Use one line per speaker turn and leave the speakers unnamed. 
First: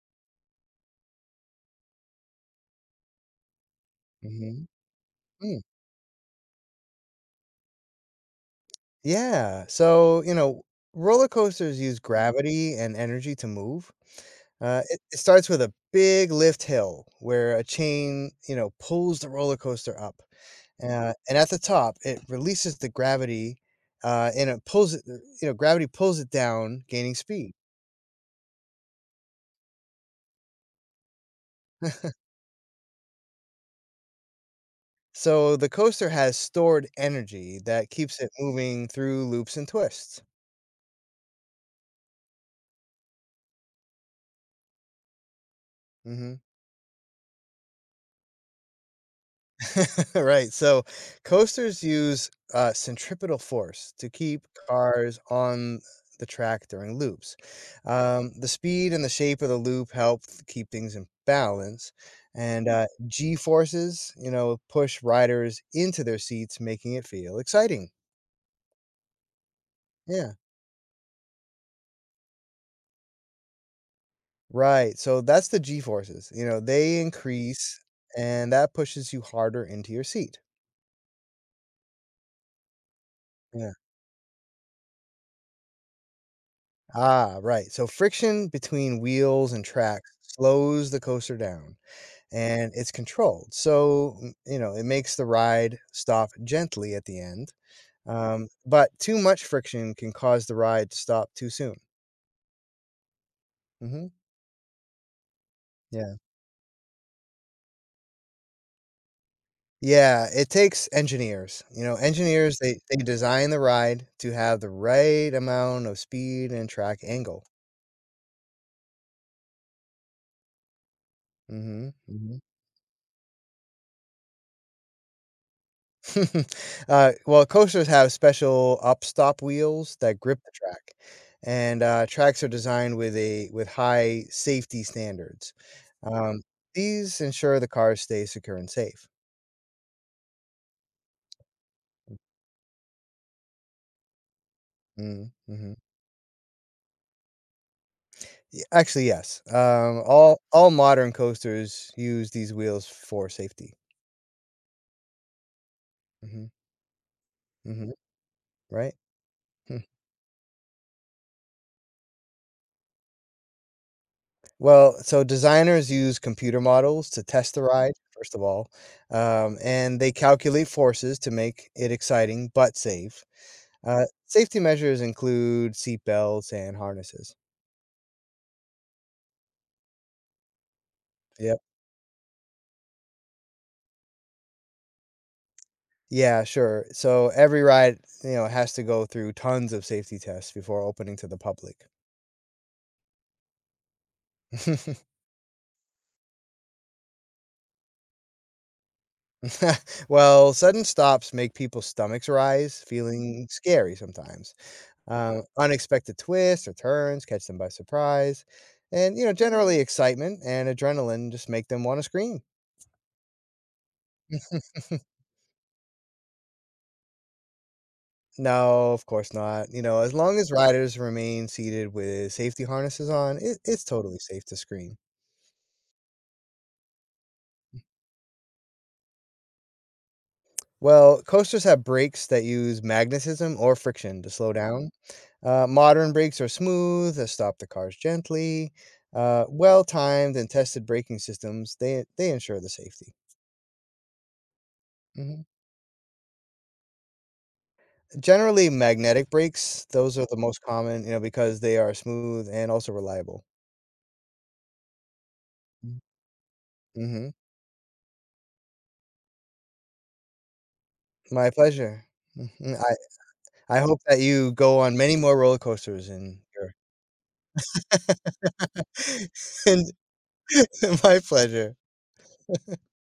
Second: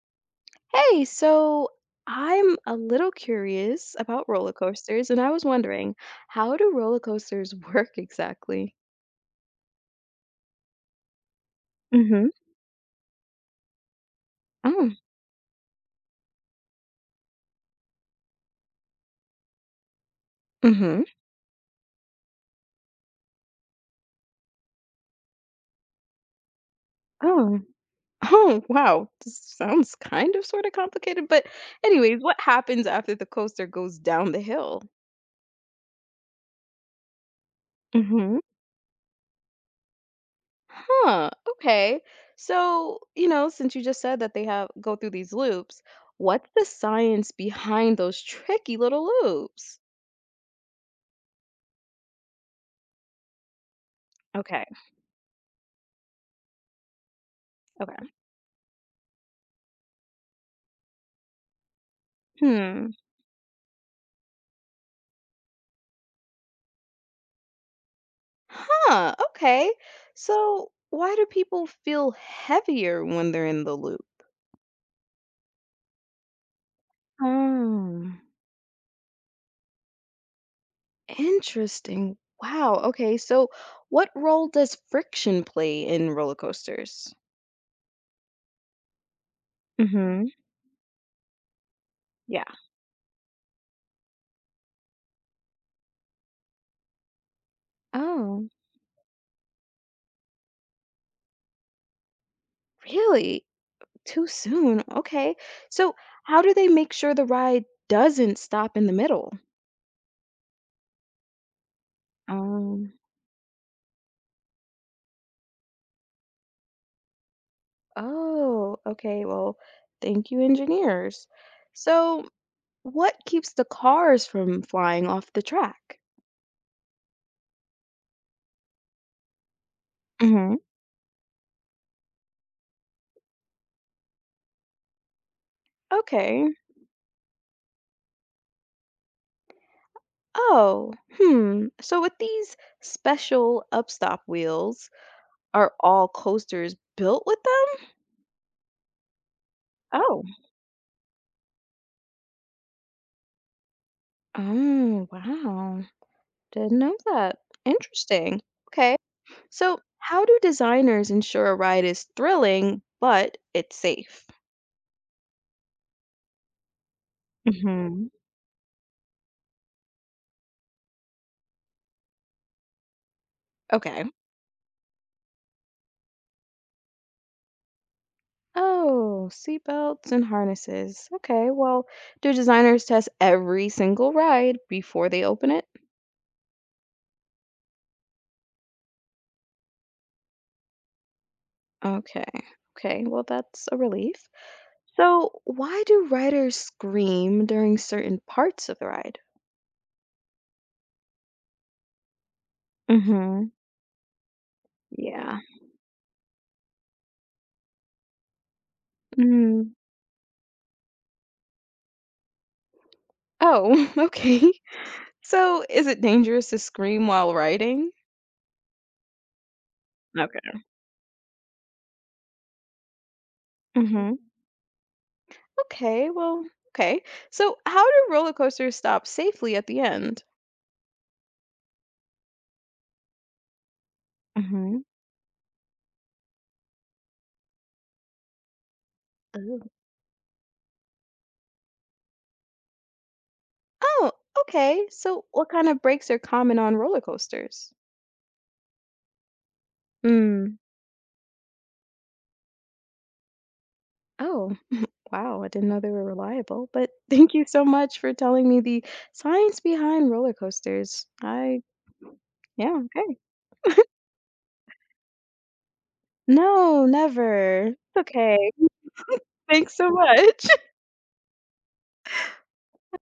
Hey, so I'm a little curious about roller
Mhm.
coasters, and I was
Mm.
wondering, how do roller coasters work exactly?
Yeah. Roller coasters use
Mm-hmm.
gravity and energy to move.
Oh,
It starts with a big lift hill where a chain, pulls the roller coaster up.
mm-hmm.
And at the top, it releases the gravity and it pulls it. Gravity pulls it down, gaining speed.
Oh, oh, wow. This sounds sort of complicated, but anyways, what happens after the coaster goes down the hill?
So the coaster has stored energy that keeps it
Mm-hmm.
moving through loops and twists.
Huh, okay. So, since you just said that they have go through these loops,
Mm-hmm.
what's the science behind those tricky little loops?
Right, so coasters use centripetal force to keep
Okay.
cars on the track during loops.
Okay.
The speed and the shape of the loop keep things in balance, and
Hmm.
G forces, push riders into their seats, making it feel exciting.
Huh, okay.
Yeah,
So, why do people feel heavier when they're in the loop?
right. So that's the G forces. You know, they increase,
Oh,
and that pushes you harder into your seat.
interesting. Wow, okay. So,
Yeah.
what role does friction play in roller coasters?
Ah, right. So friction between wheels and tracks
Mm-hmm.
slows the coaster down
Yeah.
and it's controlled. So it makes the ride stop gently at the end.
Oh,
But too much friction can cause the ride to stop too soon.
really?
hmm
Too soon. Okay. So,
Yeah.
how do they make sure the ride doesn't stop in the middle?
Yeah. It takes engineers. You know, engineers, they,
um,
they design the ride to have the right amount of speed and track angle.
Oh, okay. Well, thank you, engineers.
hmm
So, what keeps the cars from flying off the track?
well, coasters have special upstop wheels that grip the
Hmm
track, and tracks are designed with a with high safety standards. Um,
Okay.
these ensure the cars stay secure and safe.
Oh, hmm. So with these special upstop wheels,
Mm-hmm, mm-hmm.
are all coasters built with them?
Yeah. Actually, yes.
Oh.
All modern coasters use these wheels for safety.
Oh, wow.
hmm
Didn't know that.
hmm
Interesting.
Right.
Okay. So how do designers ensure a ride is thrilling, but it's safe?
So designers use computer models to test the Mhm. ride,
Hmm
first of all, and they calculate forces to make it exciting but safe.
Okay.
Safety measures include seat belts and harnesses.
Oh, seat belts and harnesses. Okay,
Yep.
well, do designers test every single ride before they open it?
Yeah, sure. So every ride, has to go through tons of safety tests before opening to the public.
Okay. Okay, well, that's a relief. So, why do riders scream during certain parts of the ride?
Well, sudden stops make people's stomachs rise,
Mm-hmm.
feeling scary sometimes.
Yeah.
Unexpected twists or turns catch them by surprise. And,
Mm.
generally excitement and adrenaline just make them want to scream.
Oh, okay. So, is it dangerous to scream while riding?
No, of course not. You know, as long
Okay.
as riders remain seated with safety harnesses on, it's
Mm-hmm.
totally safe to scream.
Okay, well, okay. So, how do roller coasters stop safely at the end?
Well, coasters have brakes that use magnetism or friction to slow
Mm-hmm.
down. Modern brakes are smooth, they stop the cars gently. Well timed and tested braking systems, they ensure the safety.
Oh, okay. So
Mhm.
what kind of brakes are common on roller coasters?
Generally, magnetic brakes, those are the
Mm.
most common, you know, because they are smooth and also reliable.
Oh, wow. I didn't know they
Mhm.
were reliable, but thank
Mhm.
you so much for telling me the science behind roller coasters.
My
I,
pleasure. Mhm,
yeah,
I
okay.
I hope that you go on many more roller coasters in your
No, never. Okay. Thanks so
and
much.
my pleasure.